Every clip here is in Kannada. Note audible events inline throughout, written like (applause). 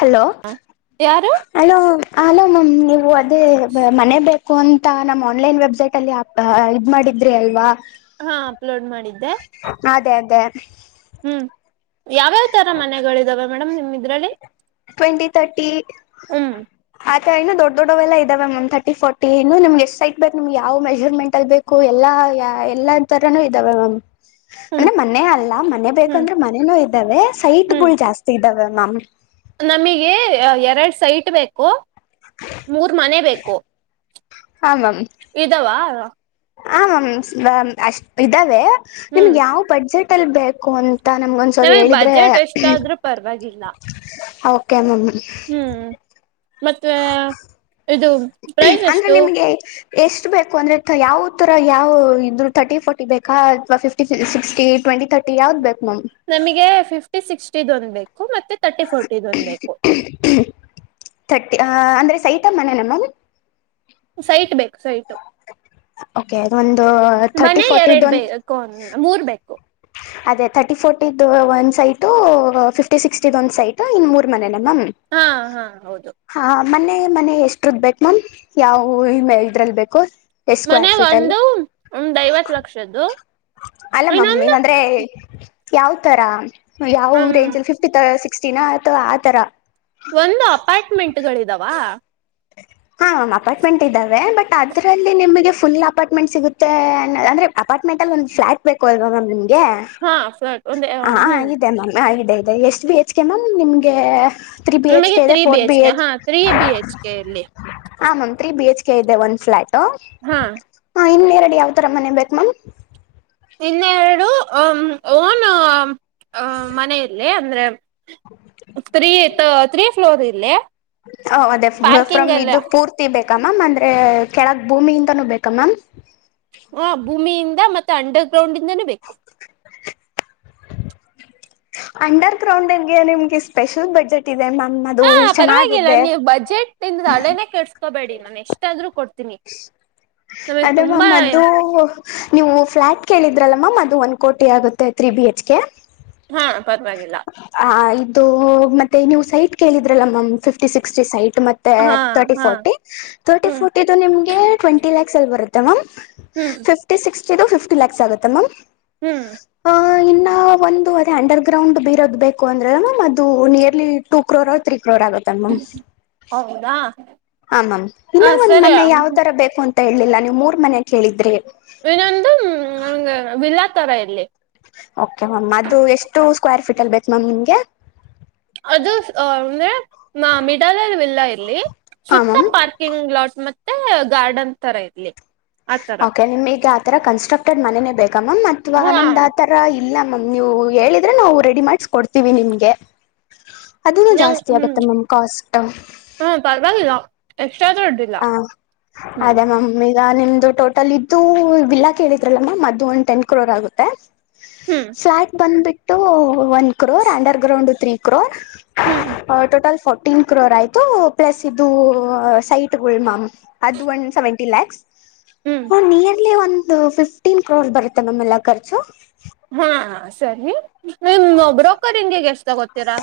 ಹಲೋ ಯಾರು ಹಲೋ ಹಲೋ ಮಾಮ್ ನೀವು ಅದ್ ತ್ತೆ ಮನೆ ಬೇಕ್ ಹು ಅಂತ ನಮ್ ಆನ್ಲೈನ್ ವೆಬ್ಸೈಟ್ ಅಲ್ಲಿ ಅಪ್ ಇದ್ ಮಾಡಿದ್ರಿ ಅಲ್ವಾ ಹಾ ಅಪ್ಲೋಡ್ ಮಾಡಿದ್ದೆ ಹ ಹ್ಮ್ ಯಾವ್ಯಾವ್ ತರ ಮನೆಗಳಿದಾವೆ ಮೇಡಮ್ ನಿಮ್ ಇದ್ರಲ್ಲಿ ಟ್ವೆಂಟಿ ತರ್ಟಿ ಹ್ಮ್ ಇನ್ನು ದೊಡ್ ದೊಡ್ಡವೆಲ್ಲ ಇದಾವೆ ಮ್ಯಾಮ್ ತರ್ಟಿ ಫೋರ್ಟಿ ಇನ್ನು ನಿಮಗೆಷ್ಟ್ ಸೈಟ್ ಬೇಕ್ ನಿಮ್ಗೆ ಯಾವ ಮೆಜರ್ಮೆಂಟ್ ಅಲ್ಲಿ ಬೇಕು ಎಲ್ಲ ಎಲ್ಲ ತರಾನೂ ಇದ್ದಾವೆ ಮ್ಯಾಮ್ ಹ್ಮ್ ಅಂದ್ರೆ ಮನೆೇ ಅಲ್ಲ ಮನೆ ಹ್ಮ್ ಬೇಕಂದ್ರೆ ಮನೇನೂ ಇದ್ದಾವೆ ಸೈಟ್ಗಳು ಜಾಸ್ತಿ ಇದ್ದಾವೆ ನಮ್ ನಮಿಗೆ ಎರಡು ಸೈಟ್ ಬೇಕು ಮೂರ್ ಮನೆ ಬೇಕು ಇದಾವ ಆ ಮ್ಯಾಮ್ ಅಷ್ಟ್ ಇದ್ದಾವೆ ನಿಮ್ಗೆ ಯಾವ್ ಬಡ್ಜೆಟ್ ಎಂತಲ್ ಬೇಕು ಅಂತ ನಮ್ಗೊಂದ್ಸರಿ ನನಗ್ ಹೇಳಿದ್ರೆ ಬಜೆಟ್ ಎಷ್ಟಾದ್ರೂ ಪರವಾಗಿಲ್ಲ ಓಕೆ ನನ್ನಿ (inaudible) ಹ್ಮ್ ಮತ್ತೆ ಇದು ಪ್ರೈಸ್ ಅಂದ್ರೆ ಎಷ್ಟು ನಿಮ್ಗೆ ಎಷ್ಟು ಬೇಕು ಅಂದರೆೆ ಯಾವ ಥರ ಯಾವ ಇದರು ತರ್ಟಿ ಫೋರ್ಟಿ ಬೇಕಾ ಅಥವಾ ಫಿಫ್ಟಿ ಸಿಕ್ಸ್ಟಿ ಟ್ವೆಂಟಿ ತರ್ಟಿ ಯಾವ್ದು ಬೇಕು ನಮಗೆ ಫಿಫ್ಟಿ ಸಿಕ್ಸ್ಟಿದ್ಂದ್ ಬೇಕು ಮತ್ತೆ ತರ್ಟಿ ಫೋರ್ಟಿದ್ ಒಂದಬೇಕು ತರ್ಟಿ ಅಂದ್ರೆ ಸೈಿತ ಮನೆನ ಮ್ಯಾಮ್ ಸೈಟ್ ಬೇಕು ಸೈಟು ಓಕೆ ಒಂದು ತರ್ಟಿ ಮನೆ ಫೋರ್ಟಿದ ಎರಡು ಒಂದು ಬು ಮೂರ್ ಬೇಕು ಅದೇ ತರ್ಟಿ ಫೋರ್ಟಿದ್ ಒಂದ್ ಸೈಟು ಫಿಫ್ಟಿ ಸಿಕ್ಸ್ಟಿದ ಒಂದ್ ಸೈಟ್ ಇನ್ ಮೂರ್ ಮನೆ ಹಾ ಹಾ ಹೌದು ಹ ಮನೆ ಮನೆ ಎಷ್ಟುದ ಬೇಕು ಮ್ಯಾಮ್ ಯಾವವು ಇ ಮೇ ಇದ್ರಲ್ ಬೇಕು ಎಷ್ಟ್ ಮನೆ ಸ್ಕ್ವೇರ್ ಫೀಟ್ ಅಲ್ಲಿ ಒಂದು ಒಂದ್ ಐವತ್ ಲಕ್ಷದ್ದು ಅಲ್ಲ ಮಮ್ಮ್ ಇನ್ನೊಂದು ಇಗಂದ್ರೆ ಯಾವ ತರ ಯಾವ್ ಹ್ಮ್ ರೇಂಜಲ್ಲಿ ಫಿಫ್ಟಿ ಸಿ ಸಿಕ್ಸ್ ದಿನ ಅಯತವಾ ಆ ತರ ಒಂದು ಅಪಾರ್ಟ್ಮೆಂಟ್ಗಳಿದಾವ ಹಾ ಮಾಮ್ ಅಪಾರ್ಟ್ಮೆಂಟ್ ಇದಾವೆ ಬಟ್ ಅದರಲ್ಲಿ ನಿಮಗೆ ಫುಲ್ ಅಪಾರ್ಮೆಂ ಸಿಗುತ್ತೆ ಅಂದ್ರೆ ಅಪಾರ್ಟ್ಮೆಂಟ್ ಅ ಒಂದು ಫ್ಲಾಟ್ ಬೇಕ ಅಲ್ವಾ ಮ್ಯಾಮ್ಮಗೆ ಹಾ ಫ್ಲಾಟ್ ಒಂದ ಹ್ಮ್ ಹಾಗಿದ್ದ ಮಮ್ಮ ಆ ಅದ ಎಷ್ಟು ಬಿ ಹೆಚ್ ಕೆ ಮ್ಯಾಮ್ ನಿಮ್ಗೆ ತ್ರೀ ಬಿ ಎಚ್ ನಮಗೆ ಕೆ ಇದೆ three B four H K ಹಾ ತ್ರೀ ಬಿ ಹೆಚ್ ಕೆ ಇಲ್ಲಿ ಹ ma'am three B H K ಇದೆ ಒನ್ ಫ್ಲಾಟ್ ಟು ಹಾ ಹಾ ಹೀಂಗೆ ಕಡೆ ಯಾವ್ ತರ ಮನೆ ಬೇಕ ಮ್ಯ್ ಇನ್ನೆರಡು ನ್ ಹ ಮನೆಯಲ್ಲಿ ಅಂದ್ರೆ ತ್ರಿ ತೀರ್ಟಿ ಫ್ಲೋರ್ ಇಲ್ಲ ಹ ಅದೇ ಫ್ರಮ್ ಇದು ಪೂರ್ತಿ ಬೇಕ ಮ್ಯಾಮ್ ಅಂದ್ರೆ ಕೆಳಗ್ ಭೂಮಿಇಂಧನೂ ಬೇಕಾ ಮ್ಯಾಮ್ ಹಾ ಭೂಮಿಯಿಂದ ಮತ್ತೆ ಅಂಡರ್ ಗ್ರೌಂಡ್ ಇಂದದಾನೇ ಬೇಕು ಅಂಡರ್ ಗ್ರೌಂಡಗೆ ನಿಮ್ಗೆ ಸ್ಪೆಷಲ್ ಬಜೆಟ್ ಇದೆ ಮ್ಯಾಮ್ ಅದು ಹಾ ಪರವಾಗಿಲ್ಲ ಚೆನ್ನಾಗಿದೆ ನೀವು್ ಬಜೆಟ್ ಇಂದ ಹಳೇನೇ ಕಳ್ಸ್ಕೋಬೇಡಿ ನಾನ ಎಷ್ಟ ಆದ್ ಕೊಟ್ಟ ಅದ ಮ ಅ್ದು ನೀವು ಫ್ಲಾಟ್ ಕೇಳಿದ ಲ್ಲ ಮಾಮ್ ಅದು ಒನ್ ಕೋಟಿ ಆಗುತ್ತೆ ತ್ರಿ ಬಿ ಎಚ್ ಕೆ ಹಾ ಪರವಾಗಿಲ್ಲ ಹ ಇದು ಮತ್ತೆ ನೀವು ಸೈಟ್ ಕೇಳಿದ್ರಲ್ಲ ಮ್ಯಾಮ್ ಫಿಫ್ಟಿ ಸಿಕ್ಸ್ಟಿ ಸೈಟ್ ಮತ್ತೆ ಹಾ ತರ್ಟಿ ಹಾ ಫೋರ್ಟಿ ತರ್ಟಿ ಹ್ಮ್ ಫೋರ್ಟಿದು ನಿಮ ಟ್ವೆಟಿ ಲ್ಯಾಕ್ಸ್ಲ್ಲಿ ಬರುತ್ತೆ ಮಾಮ್ ಹ್ಮ್ ಫಿಫ್ಟಿ ಸಿಕ್ಸ್ ಇದು ಫಿಫ್ಟ ಲ್ಯಾಕ್ಸ್ಗುತ್ತ ಮಾಮ್ ಹ್ಮ್ ಒಂದು ಅದೇ ಅಂಡರ್ ಗ್ರೌಂಡ್ ಬೇ ಬೇಕ ಅಂದ್ರೆ ಮ್ಯ್ ಅದು ನಿಯರ್ಲಿ ಟೂ ಕ್ರೋರ್ ತ್ೀ ಇನ್ಕ್ಲೂಡ್ ಆಗತ್ತಲ್ಮ್ಮ ಹೌದಾ ಹಾಮ್ ಇನ್ನ ಹ ಒಂದ್ ಸರಿ ಮನೆ ಯಾವ್ ತರ ಬೇಕು ಅಂತ ಹೇಳಲಿಲ್ಲ ನೀವ್ ಮೂರ್ ಮನ ಕೇಳಿದ್ರಿ ಇನ್ನೊಂದುಂಗ ವಿಲ್ಲಾ ತರ ಎಲ್ಲಿ ಕೆ ಮ್ಯಾಮ್ ಅದು ಎಷ್ಟು ಸ್ಕ್ವೇರ್ ಫೀಟ್ ಅಲ್ಲಿ ಬೇಕ ನಾಮ್ ನಿಗೆ ಅದು ಅಂದ್ರೆ ನ ಮಿಡಾಲ ಇಲ್ಲ ಇರ್ಲ್ಲಿ ಹಾ ಸುತ್ತ ಮ್ಯಾಮ್ ಪಾರ್ಕಿಂಗ್ ಲಾಟ್ ಮೆ ಮತ್ತೆ ಗಾರ್ಡನ್ ತರ ಇರ್ಲಿ ಆತರ ಓಕೆ ನಿಮ್ ಈಗ ಆ ತರ ಕನ್ಸ್ಟ್ರಕ್ಟೆಡ್ ಮನೆನೆೇ ಕಮ ಮತ್ವಾ ಹಾ ಅನ ದಾತರ ಇ ಇಲ್ಲ ಮ್ಯ್ ನೀವು ಹೇಳಿದ್ರೆ ನಾವು ರೆಡಿ ಮಾಡಸ್ಕೊಡ್ತೀವಿ ನಿಮ್ಗೆ ಅದನ್ನ ನಂಗ್ ಜಾಸ್ತಿ ಹ್ಮ್ ಆಗತ್ತೆ ಮ್ಯಾಮ್ ಕಾಸ್ಟ್ ಹಾ ಪರವಾಗಿಲ್ಲ ಎಕ್ಸ್ಟ್ರಾ ದುಡ್ಡಿಲ್ಲ ಹ ಹ್ಮ್ ಅದಮ್ಮಿ ಲ್ಲ ನಿಮ್ದು ಟೋಟಲ್ ಇದು ವಿಲ್ಲಾ ಕೇಳಿದ್ರಲ್ಲ ಮ್ಯಾಮ್ ಅದು ಒಂದು್ ಟೆನ್ ಕ್ರೋರ್ ಆಗುತ್ತೆ ಹ್ಮ್ ಫಲ್ಯಾಟ್ ಬಂದ್ಬಿಟ್ಟು ತೋ one crore underground three crore ಹ್ಮ್ ಟೋಟಲ್ ಫೋ ಟೀನ್ ಕ್ರೋರ್ ಆಯ್ತು ಪ್ಲಸ್ ಇದು ಸೈಟ್ ಮಾಯಾಮ್ ಅದು ಒನ್ ಸೆವೆಂಟಿ ಲ್ಯಾಕ್ಸ್ ಹ್ಮ್ ಹ ನೀ ಲ್ಲಿ ಒಂದು ಫಿಫ್ಟೀನ್ ಕ್ರೋರ್ ಬರುತ್ತೆ ಮಾಮ್ ಎಲ್ಲ ಖರ್ಚು ನಿಮ್ಮ್ ಬ್ರೋಕರಿಂಗಗೆ ಎಷ್ಟ ತಗೋತೀರಾ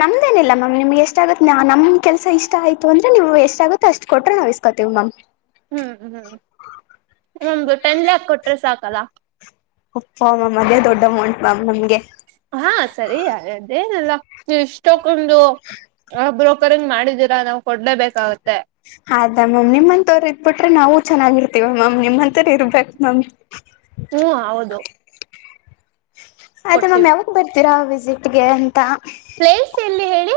ನಮ್ದೇನಿಲ್ಲ ಮ್ಯಾಮ್ ನಿಮ್ಗೆ ಎಷ್ಟಾಗಗುತ್ತೆ ನಮ್ ಕೆಲ್ಸ ಇಷ್ಟ ಆಯ್ತು ಅಂದ್ರೆ ನೀವು ಎಷ್ಟಾಗಗುತ್ತೆ ಅಷ್ಟ್ ಕೊಟ್ಟ್ರೆ ನಾವವು ಇಸ್ಕೊತೀವಿ ಮ್ಯಾಮ್ ಹ್ಮ್ ಹ್ಮ್ ಒಮ್ದಂದು ಟೆನ್ ಲ್ಯಾಕ್ ಕೊಟ್ರೆ ಸಾಕಲ್ಲ ಹ ಹಾ ಸರಿ ಅದೇನಲ್ಲ ಇಷ್ಟಕ್ಕೊಂದುಬ್ರ ಕುಕ್ಕರಿಂಗ್ ಮಾಡಿದೀರಾ ನಾವು ಕೊಡ್ಲೇಬೇಕಾಗತ್ತೆ ಅದಾ ಮ್ಯಾಮ್ ನಿಮ್ಮಂತವ್ರ ಇದ್ಬಿಟ್ರೆ ನಾವು ಚೆನ್ನಾಗಿರ್ತೀವಿ ಮ್ಯಾಮ್ ನಿಮ್ಮ ಇರ್ಬೇಕು ನಮ್ ಹ್ಮ್ ಹೌದು ಅದೇ ಮಾಮ್ ಕೊಡ್ತೀವಿ ಯಾವಾಗ ಬರ್ ವಿಸಿಟ್ಗೆ ಅಂತ ಪ್ಲೇಸ್ ಎಲ್ಲಿ ಹೇಳಿ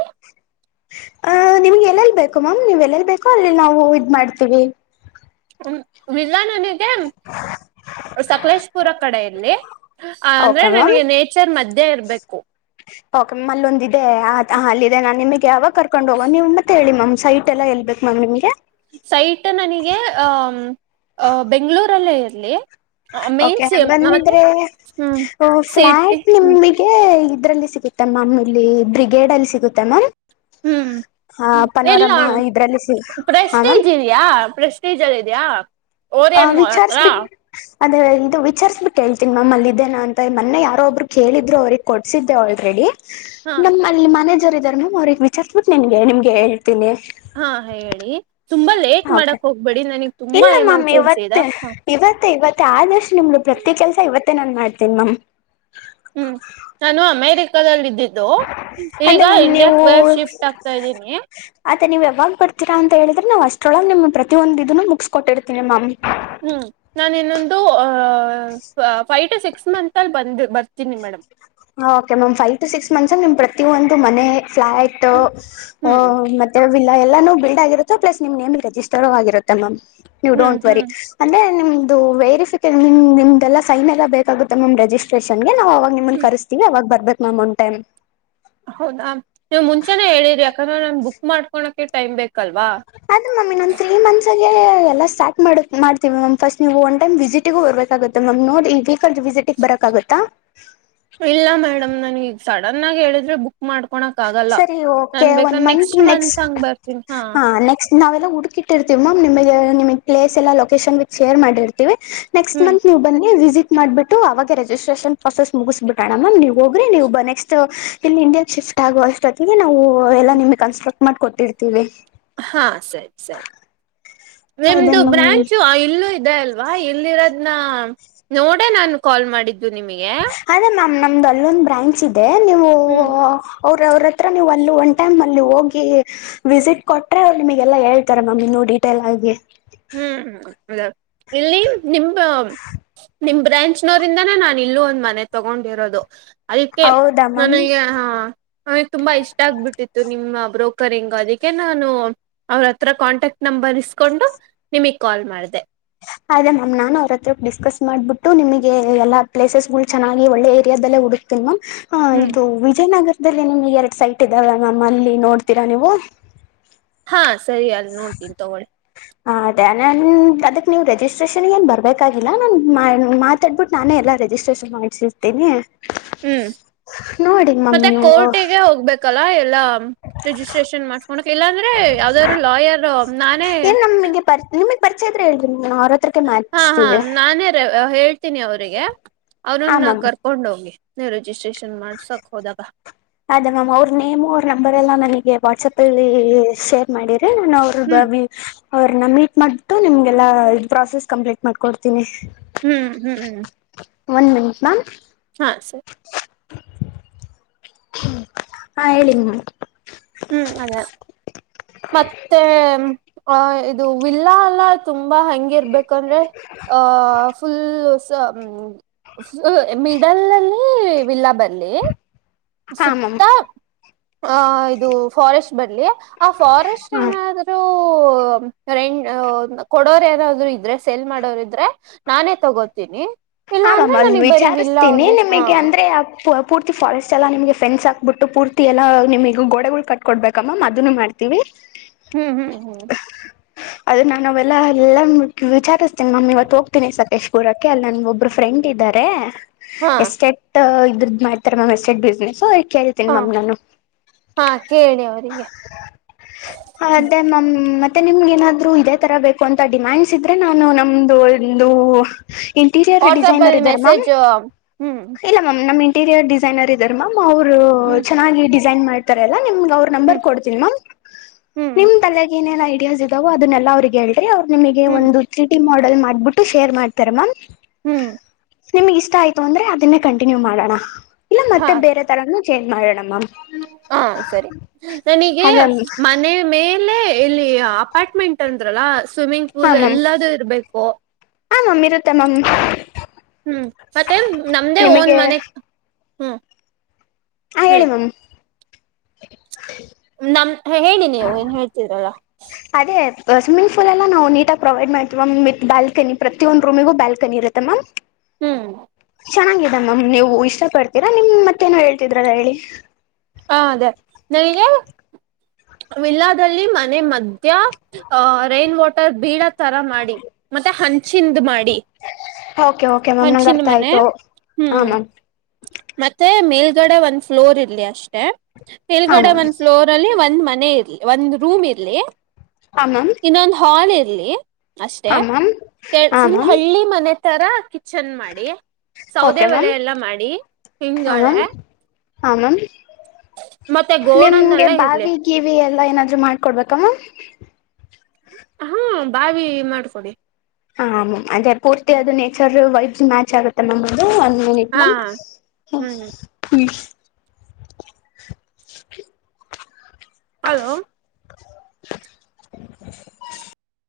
ಅ ನಿಮ್ಗೆ ಎಲ್ಲೆಲ್ ಬೇಕು ಮ್ಯಾಮ್ ನೀವುಎಲ್ಲಲ್ಲಿ ಬೇಕೋ ಅಲ್ಲಿ ನಾವು ಇದ್ ಮಾಡ್ತೀವಿ (inaudible) ಇಲ್ಲ ನನಗೆ ಸಕಲೇಶಪುರ ಕಡೆಯಲ್ಲಿ ಅ ಅಂದ್ರೆ ಓಕೆ ಮ್ಯಾಮ್. ನನಗೆ ನೇಚರ್ ಮಧ್ಯೆ ಇರ್ಬೇಕು ಓಕೆ ಮಲ್ಲೊಂದ ಹಾಲ್ಲಿದೆ ನಾನೆ ಯಾವಾಗ ಕರ್ಕೊಂಡ್ಗವ್ ಮತ್ತೆ ಹೇಳಿ ಮ್ ಸೈಟ್ ಎಲ್ಲ ಎಲ್ಲಿಬೇಕು ಮಾಗ್ ನಿಮಗೆ ಸೈಟ್ ನನಗೆ ಅ ಬೆಂಗಂಳೂರಲ್ಲೇ ಇ ಲೆ ಓಕೆ ಹಂಗಂದ್ರೆ ಹ್ಮ್ ಹ ಸಿಟಿ ಫ್ಲಾಟ್ ಹ್ಮ್ ನಿಮಗೆ ಇದ್ರಲ್ಲಿ ಸಿಗುತ್ತೆ ಮ್ಯಾಮ್ ಇಲ್ಲಿ ಬ್ರಿಗೇಡ್ ಅಲ್ಲಿ ಸಿಗುತ್ತೆ ಮ್ಯಾಮ್ ಹ್ಮ್ ಹಾ ಎಲ್ಲ ಪನೋರಮ್ಮ ಇದ್ರಲ್ಲಿ ಸಿ ಹಾ ಮ್ಯಾಮ್ ಪ್ರೆಸ್ಟೇಜ್ ಇದ್ಯಾ ಪ್ರೆಸ್ಟೇಜ್ ಅಲ್ಲಿ (unintelligible) ದ (unintelligible) ಒರಿಯನ್ ಮಾಲ್ ಹತ್ರ ವಿಚಾರ್ಸ್ಬಿಟ್ ಅದೇ ಇದು ವಿಚಾರ್ಬಿಟ್ಟು ಹೇಳ್ತೀನಿ ಮ್ಯಾಮ್ ಅಲ್ಲಿ ಇದೇನ ಅಂತ ಮೊನ್ನೆ ಯಾರೋ ಒಬ್ಬರು ಕೇಳಿದ್ರು ಅವಿಗೆ ಕೊಡ್ಸಿದ್ದೆ ಆಲ್ರೆಡಿ ಹಾ (unintelligible) ಮನೆ ಇದಾರೆ (unintelligible) ನ್ ಅವ್ರಗ್ ವಿಚಾರ್ಸುಬಿಟ್ ನಿನ್ಗೆ ನಿಮಗೆಳ್ತೀನಿ ಹಾ ಹೇಳಿ ತುಂಬಾ ಲೇಟ್ ಓಕೆ ಮಾಡಕ್ ಹೋಗ್ಬೇಡಿ ನನಗ್ ತುಂಬಾ ಇಲ್ಲ ಮ್ಯಾಮ್ ಎಮರ್ಜೆನ್ಸಿ ಇದೆ ಇವತ್ತೆ ಹಾ (unintelligible) ಆದಷ್ಟು ನಿಮು ಪ್ರತಿ ಕೆಲ್ಸ ಇವತ್ತೇ ನಾನ್ ಮಾಡ್ತೇನ ಮಾಮ್ ಹ್ಮ್ ನಾನು ಅಮೇರಿಕದಲ್ಲಿದ್ದೇನ್ (unintelligible) ಈಗ ಅದೇ ಮ್ಯಾಮ್ ಇಂಡಿಯಾಕ್ (unintelligible) ಶಿಫ್ಟ್ ಆಗ್ತಾ ಇದ್ದೀನಿ ಮತ್ತ ನೀವು ಯಾವಾಗ ಬರ್ತೀರಾ ಅಂತ ಹೇಳಿದ್ರೆ ನಾವು ಅಷ್ಟೊಳ ನಿಮ್ ಪ್ರತ ಒಂದಂದು ಇದನ್ನು ಮುಗಸ್ಕ ಕೊಟ್ಟಿರ್ತೀ ಮಾಮ್ ಹ್ಮ್ ನಾನ ಇನ್ನೊಂದು ಫೈವ್ ಟು ಸಿಕ್ಸ್ ಮಂತ್ ಅಲ್ಲಿ ಬಂದ್ ಬರ್ತೀನಿ madam okay ma'am five to six months ನಿಮ್ ಪ್ರತಿಯೊಂದು ಮನೆ ಫ್ಲೈಟ್ ಹ್ಮ್ ಅ ಹ್ಮ್ ಮತ್ತೆ ಇಲ್ಲ ಎಲ್ಲಾ ಬಿಲ್ಡ್ ಆಗಿರುತ್ತೆ ಪ್ಲಸ್ ನಿಮ್ ನೇಮ ರೆಜಿಸ್ಟರ್ ಆಗಿರುತ್ತೆ ಮಾಮ್ ನೀವು ಹ್ಮ್ ಡೋಂಟ್ ವರಿ ಹ್ಮ್ ಅಂದ್ರೆ ನಿಮ್ ಇದು ವೆರಿಫಿಕೇನ್ ನಿಮ್ ನಿಮ್ದೆಲ್ಲ ಸೈನ್ ಎಲ್ಲ ಬೇಕಾಗುತ್ತೆ ಮ್ಯಾಮ್ ರೆಜಿಸ್ಟ್ರೇಷನ್ (unintelligible) ಅವಾಗ ನಿಮ್ಮ ಹ್ಮ್ ಕರಸ (unintelligible) ಅವಾಗ ಬರ್ಬೇಕು ಮಾಮ್ ಒನ್ ಟೈಮ್ ಹೌದಾ ನೀವ್ ಮುಂಚೆನೆ ಹೇಳಿದ್ರರಿ ಯಾಕಂದ್ರ ನನ್ ಬುಕ್ ಮಾಡ್ಕೋಳಕೆ ಟೈಮ್ ಬೇಕು ಅದ ಮಮ್ಮಿ (unintelligible) ಒಂದು ತ್ರಿ ಮಂತ್ ಎಲ್ಲಾ ಸ್ಟಾರ್ಟ್ ಮಾಡ ಮಾಡ್ತೀವಿ ಮ್ಯಾಮ್ ಫಸ್ಟ್ ನೀವು ಒನ್ ಟೈಮ್ ವಿಸಿಟಿಗೂ ಹೊರ್ಬೇಕಾಗುತ್ತೆ ಮ್ಯಾಮ್ ನೋಡಿ (unintelligible) ವಿಸಿಟಿಗೆ ಬರಕಾಗುತ್ತಾ ಇಲ್ಲ ಮೇಡಮ್ ನಾನ್ ಈಗ ಸಡನ್ ಆಗಿ ಹೇಳಿದ್ರೆ ಬುಕ್ ಮಾಡ್ಕೊ ಕೋಳಕ್ ಆಗಲ್ಲ ಸರಿ ಓಕೆ ನನ್ ಒನ್ ಬೇಕಾದ ನೆಕ್ಸ್ಟ್ ಮಂತ್ ಹಂಗ ಬರ್ತೀನಿ ಹಾ ನಾವೆಲ್ಲ ಹುಡುಕಿಟ್ಟಿರ್ತೀವಿ ಮ್ಯಾಮ್ ನಿಮಗೆ ನಿಮಗ್ ಪ್ಲೇಸ್ ಎಲ್ಲ ಲೊಕೇಶನ್ ವಿಥ್ ಶೇರ್ ಮಾಡಿರ್ತೀವಿ ನೆಕ್ಸ್ಟ್ ಹ್ಮ್ ಮಂತ್ ನೀವ್ ಬನ್ನಿ ವಿಸಿಟ್ ಮಾಡ್ಬಿಟ್ಟು ಅವಾಗ ರಿಜಿಸ್ಟ್ರೇಷನ್ ಪ್ರೊಸೆಸ್ ಮುಗಿಸ್ಬಿಟ್ಟೋಣ ಮ್ಯಾಮ್ ನೀವು ಹೋಗ್ರಿ ನೀವ್ ನೆಕ್ಸ್ಟ್ ಇಲ್ಲಿ ಇಂಡಿಯಾ ಶಿಫ್ಟ್ ಆಗುವ (unintelligible) (unintelligible) ನಾವು ಎಲ್ಲಾ ನಿಮಗೆ ಕನ್ಸ್ಟ್ರಕ್ಟ್ ಮಾಡಕೊಟ್ಟಿರ್ತೀವಿ ಹಾ ಸರಿ ಸರಿ ಅದೇ ನಿಮ್ದು ಮ್ಯಾಮ್ ಬ್ರಾಂಚು ಇಲ್ಲೂ ಇದೆ ಅಲ್ವಾ ಅಲ್ವಾ ಇಲ್ಲಿರೋದ್ನ ನೋಡೆ ನಾನು ಕಾಲ್ ಮಾಡಿ ದು ನಿಮಗೆ ನಮ್ದ ಅಲ್ಲೊಂದು ಬ್ರಾಂಚ್ ಇದೆ ಅದೇ ನೀವು ಹ್ಮ್ ಅವರು ಅವ್ರ ಹತ್ರ ನೀವು ಅಲ್ಲಿ ಒನ್ ಟೈಮ್ ಅಲ್ಲಿ ಹೋಗಿ ವಿಸಿಟ್ ಕೊಟರೆೆ ಅವ್ರು ನಿಮಗೆಲ್ಲ ಹೇಳ್ತಾರೆ ಮ್ಯಾಮ್ ಇನ್ನುೂ ಡೀಟೇಲ್ ಆಗಿ ಹ್ಮ್ ಇಲ್ಲಿ ನಿಮ್ ನಿಮ್ ಬ್ರ್ಯಾಂಚ್ನೋರಿಂದಾನೇ ನಾನ್ ಇಲ್ಲೂ ಒಂದ್ ಮನೆ ತಗೊಂಡಿರೋದು ಅದಕ್ಕೆ ಹೌದಾ ಮ್ಯಾಮ್ ನನಗೆ ಹಾ ಅವಗ್ ತುಂಬಾ ಇಷ್ಟ ಆಗ್ಬಿಟ್ಟಿತ್ತು ನಿಮ್ಮ ಬ್ರೋಕರಿಂಗ್ ಅದಕ್ಕೆ ನಾನು ಅವ್ರ ಹತ್ರ ಕಾಂಟ್ಯಾಕ್ಟ್ ನಂಬರ್ ಇಸ್ಕೊಂಡು ನಿಮಗ್ ಕಾಲ್ ಮಾಡಿದೆ ಅೇ ಮ್ಯಾಮ್ ನಾನನ್ ಅವ್ರ ಹತ್ರ ಡಿಸ್ಕಸ್ ಮಾಡ್ಬಿಟ್ಟು ನಿಮಗೆ ಎಲ್ಲ ಪ್ಲೇಸಸ್ ಗಳು ಚನ್ನಾಗಿ ಒಳ್ಳೆ ರಿಯಾದಲ್ಲೇ ಹುಡುಕ್ತನಿ ಮ್ಯಾಮ್ ಹ ಹ್ಮ್ ಇದು ವಿಜಯನಗರ ಇದಲ್ಲಿ ನಿಮ್ಗೆ ಎರಡು ಸೈಟ್ ಇದದೆಲ್ಲ ಮ್ಯಾಮ್ ಅಲ್ಲಿ ನೋಡ್ತೀರಾ ನೀವು ಹಾ ಸರಿ ಅಲ್ ನೋಡ್ತೀನಿ ತಗೋೊಳ್ಳಿ ಹ ಅದೇ ನ ಅದಕ್ಕೆ ನೀವು ರಿಜಿಸ್ಟ್ರೇಷನ್ ಏನುನ್ ಬರಬೇಕಾಗಿಲ್ಲ ನಾನು ಮಾ ಮಾತಾಡ್ಬಿಟ್ಟು ನಾನೇ ಎಲ್ಲ ರಿಜಿಸ್ಟ್ರೇಷನ್ ಮಾಡ್ಸರ್ತೀನಿ ಹ್ಮ್ ಮತ್ತೆ ನೀವು ಕೋರ್ಟಿಗೆ ಹೋಗ್ಬೇಕಲ್ಲ ಜಿಸ್ಟ್ರ ಇಲ್ಲಾಂದ್ರೆ ಯಾವ್ದಾದ್ರು ಲಾಯರ್ ನಾನೇ ಪರಿಯತ್ರ ಹೇಳ್ರಿ ಮ್ಯಾಮ್ ಅವ್ರ ಹತ್ರಕ್ಕೆ ಹಾ ಹಾ ಮಾಡ್ಸ್ತೀವಿ ನಾನೇ ರ ಹ ತನಿ ಅವ್ರಿಗೆ ಹಾ ಅವನನ್ನ ಮ್ಯಾಮ್ ಕರ್ಕೊಂಡ ಹೋಗಿ ಸರಿ ರಿಜಿಸ್ಟ್ರೇಷನ್ ಮಾಡ್ಸಕ್ ಹೋದಾಗ ಅದೇ ಮ್ಯಾಮ್ ಅವ್ರ ನೇಮ್ ಅವ್ರ ನಂಬರ್ ಎಲ್ಲ ನನಗೆ ವಾಟ್ಸಪ್ಲ್ಲಿ ಶೇರ್ ಮಾಡಿ ನಾನು ಅವ್ರ ಬ ಹ್ಮ್ ಅವ್ರನ್ನ ಮೀಟ್ ಮಾಡ್ಬಿಟ್ಟು ನಿಮ್ಗೆಲ್ಲ ಪ್ರಾಸೆಸ್ ಕಂಪ್ಲೀಟ್ ಮಾಡ್ಕೊಡ್ತೀನಿ ಹ್ಮ್ ಹ್ಮ್ ಹ್ಮ್ ಒನ್ ಮಿನಿಟ್ ಮ್ಯಾಮ್ ಹ ಸ ಹಾ ಹೇಳನ್ ನ ಹ್ಮ್ ಅದೇ ಮತ್ತೆ ಆ ಇದು ವಿಲ್ಲಾ ಅಲ್ಲ ತುಂಬ ತುಂಬಾ ಹ ಇರ್ಬೇಕಂದ್ರೆ ಆ ಫುಲ್ ಸ ಮಿಡಲ್ಲ್ಲಿ ವಿಲ್ಲ ಬರಲಿ ಹಾ ಮ್ಯಾಮ್ ಸುತ್ತ ಹ ಆಯ್ ದು ಫಾರೆಸ್ಟ್ ಬ ಆ ಫಾರೆಸ್ಟ್ ಹಾ ಏನಾದ್ರು ರ ಕೊಡೋರ್ ಏನಾದ್ರು ಇದ್ರೆ ಸೇಲ್ ಮಾಡೋರ ಇದ್ರೆ ನಾನೇ ತಗೋತೀನಿ ಇಲ್ಲ ಹಾಮ ಅಂದ್ರೆ ಅಲ್ಲಿ ನನಗ್ ಬರೀ ವಿಲ್ಲಾ ವಿಚಾರಿಸತೀನಿ ಒಂದೇ ಹಾ ನಿಮಗೆ ಅಂದ್ರೆ ಪೂರ್ತಿ ಫಾರೆಸ್ಟ್ ಎಲ್ಲಾ ನಿಮಗೆ ಫ್ರೆಂಡ್ಸ್ ಹಾಕ್ಬಿಟ್ಟು ಪೂರ್ತಿ ಎಲ್ಲಾ ನಿಮಗ್ಗೆ ಗೋಡೆಗಳು ಕಟ್ ಕೊಡ್ಬೇಕ ಮ್ಯಾಮ್ ಅದನ್ನು ಮಾಡ್ತೀವಿ ಹ್ಮ್ ಹ್ಮ್ ಹ್ಮ್ ಅದ ನಾನು ಅವೆಲ್ಲಾ ಎಲ್ಲ ವಿಚಾರಿಸ್ತೇನಿ ನಮ್ಮಿ ಇವತ್ತು ಹೋಗ್ತೀನಿ ಸಕೇಶ್ ಗೂಡಕ್ಕೆ ಅಲ್ಲ ನಗೆ ಹೋಗ ಅವಬ್ರು ಫ್ರೆಂಡ್ ಇದ್ದಾರೆ ಹಾ ಎಸ್ಟೇಟ್ ಅದ ಮಾಡ್ತಾರೆ ನಮ ಎಸ್ಟೇಟ್ ಬಿಸ್ನೆಸ್ ಹ ಕೇಳತೀನಿ ಮಮ್ ನಾನು ಹಾ ಕೇಳಿ ಅವರಿಗೆ ಅದೇ ಮಮ್ ಮತ್ತೆ ಮತ್ತೆ ನಿಮ್ಗೆ ಏನಾದ್ೂ ಇದೇ ತರ ಬೇಕು ಅಂತ ಡಿಮ್ಯಾಂಡ್ಸ್ ಇದ್ರೆ ನಾನು ನಮ್ದು ಒಂದು ಇಂಟೀರಿಯರ್ ವಾಟ್ಸಪ್ ಡಿಸೈನರ್ ಅಲ್ಲಿ ಇದ್ದಾರೆ ಮೆಸೇಜ್ ಹ್ಮ್ ಇಂಟೀರಿರ್ ಡಿಸೈನರ್ ಇದರಮ್ಮಾಮ ಅವರು ಹ್ಮ್ ಚೆನ್ನಾಗಿ ಡಿಸ ಜನ್ ಮಾಡ್ತಾರಲ್ಲ ನಿಮ್ ನರ್ ಹ್ಮ್ ಕೊಡ್ ನಿ ಹ್ಮ್ ತ ಐಡಿಯಾ ಇದಾವ ಅದನ್ನಲ್ಲ ಅವ್ರರಿಗೆ ಹೇಳ ಅವ್ರು ನಿಮಗೆ ಹ್ಮ್ ಒಂದು ಚೀಟಿ ಮಾಡ ಮಾಡ್ಬಿಟ್ಟು ಶೇರ್ ಮಾಡ್ತಾರೆ ಮ್ಯಾಮ್ ಹ್ಮ್ ನಿಮ್ಗ್ ಇಷ್ಟ ಆಯ್ತು ಅಂದ್ರೆ ಅದನ್ನೇ ಕಂಟಿನ್ಯೂ ಮಾಡೋಣ ಇಲ್ಲ ಹಾ ಮತ್ತೆ ಬೇರೆ ತರಾನ ಚೇಂಜ್ ಮಾಡೋಣಮ್ಮ ಹಾ ಸರಿ ನನಗೆ ಅದೇ ಮನೆ ಮೇ ಲ್ಲ ಇಲ್ಲಿ ಅಪಾರ್ಟ್ಮೆಂಟ್ ಅಂದ್ರಲ್ಲ ಸ್ವಿಮ್ಮಿಂಗ್ ಹಾ ಪೂಲ್ ಮ್ಯಾಮ್ ಎಲ್ಲದುೂ ಇರ್ಬೇಕು ಓ ಹಾ ಮ್ಯಾಮ್ ಇರುತ್ತೆ ಮ್ಯಾಮ್ ಹ್ಮ್ ಮತ್ತೆ ನಮ್ದೇ ಓನ್ ನಿಮಗೆ ಮನೆ ಹ್ಮ್ ಹಾ ಹೇಳಿ ಮ್ಯಾಮ್ ನಮ್ ಹೇಳಿ ನೀವು ಏನ್ ಹೇಳ್ತಿದ್ರಲ್ಲ ಅದೇ ಸ್ವಿಮ್ಮಿಂಗ್ ಪಲ್ಲ್ಲ ನಾವು ನೀಟಾಗಿ ಪ್ರೊವೈಡ್್ವಿ ಮಾಮ್ ವಿತ್ ಬಲ್ನ ಪ್ರತಿ ಒಂದು ರೂಮಿಗೂ ಬ್ಯಾಲ್ಕನಿರುತ್ತೆ ಮ್ಯಾಮ್ ಹ್ಮ್ ಚೆನ್ನಾಗಿದ್ದ ಮ್ಯಮ್ ನೀವು ಇಷ್ಟ ಪಡ್ತೀರಾ ನಿಮ್ ಮತ್ತೇನ ಹೇಳ್ತಿದ್ರಲ್ಲ ಹೇಳಿ ಹ ಅದೇ ನನಗೆ ವಿಲ್ಲಾದಲ್ಲಿ ಮನೆ ಮಧ್ಯ ಅ ರೈನ್ ವಾಟರ್ ಬೀಡ ತರ ಮಾಡಿ ಮತ್ತೆ ಹಂ ಚಿಂದ ಮಾಡಿ ಓಕೆ ಓಕೆ ಮ್ಯಾಮ್ ಒಂದ ಚಿ ನಂಗೆ ಅರ್ಥ ಮನೆ ಆಯ್ತು ಹಾ ಹ್ಮ್ ಮ್ಯಾಮ್ ಮತ್ತೆ ಮೇಲ್ ಈಗಡೆ ಒಂದು ಫ್ಲೋರ್ ಇಲ್ಲಿ ಅಷ್ಟು ತ್ತ ಹಾ ನಿಲ್ಗಡೆ ಮ್ಯಾಮ್ ಒಂದ್ ಫ್ಲೋರ್ ಅಲ್ಲಿ ಒಂದ್ ಮನೆ ಇರ್ಲಿ ಒಂದು್ ರೂಮ್ ಇರ್ಲಿ ಹಾ ಮ್ಯಾಮ್ ಇನ್ನೊಂದು್ ಹಾಲ್ ತ ಇಲ್ಲಿ ಅಷ್ಟೇ ಹಾ ಮ್ಯಾಮ್ ಕೆ ಹಾ ಫುಲ್ ಮ್ಯಾಮ್ ಹಳ್ಳಿ ಮನೆ ತರ ಚಂದ ಮಾಡಿ ಸೌದೆ ಓಕೆ ಮ್ಯಾಮ್ ಒಲೆ ಎಲ್ಲ ಮಾಡಿ ಹಾ ಹಿಂಗಳೆ ಮ್ಯಾಮ್ ಹಾ ಮ್ಯಾಮ್ ಮತ್ತೆ ನಿಮ್ಗೆ ಗೋಡನ್ನೆಲ್ಲ ಇರ್ಲಿ ಬಾವಿ ಗೀವಿ ಎಲ್ಲಾ ಏನಾದ್ರು ಮಾಡ್ಕೊಡ್ಬೇಕಮ್ಮ ಹಾ ಬಾವಿ ಮಾಡ್ಕೊಡಿ ಹ್ ಅದೆ ಪೂರ್ತಿ ಅದು ನೇಚರ್ ವೈಬ್ಸ್ ಮ್ಯಾಚ್ ಆಗುತ್ತೆ ಮ್ಯಾಮ್ ಅದು ಮಿನಿಟ್ ಹಾ ಮ ಹ್ಮ್ ಹ (inaudible) ಹಲೋ (inaudible)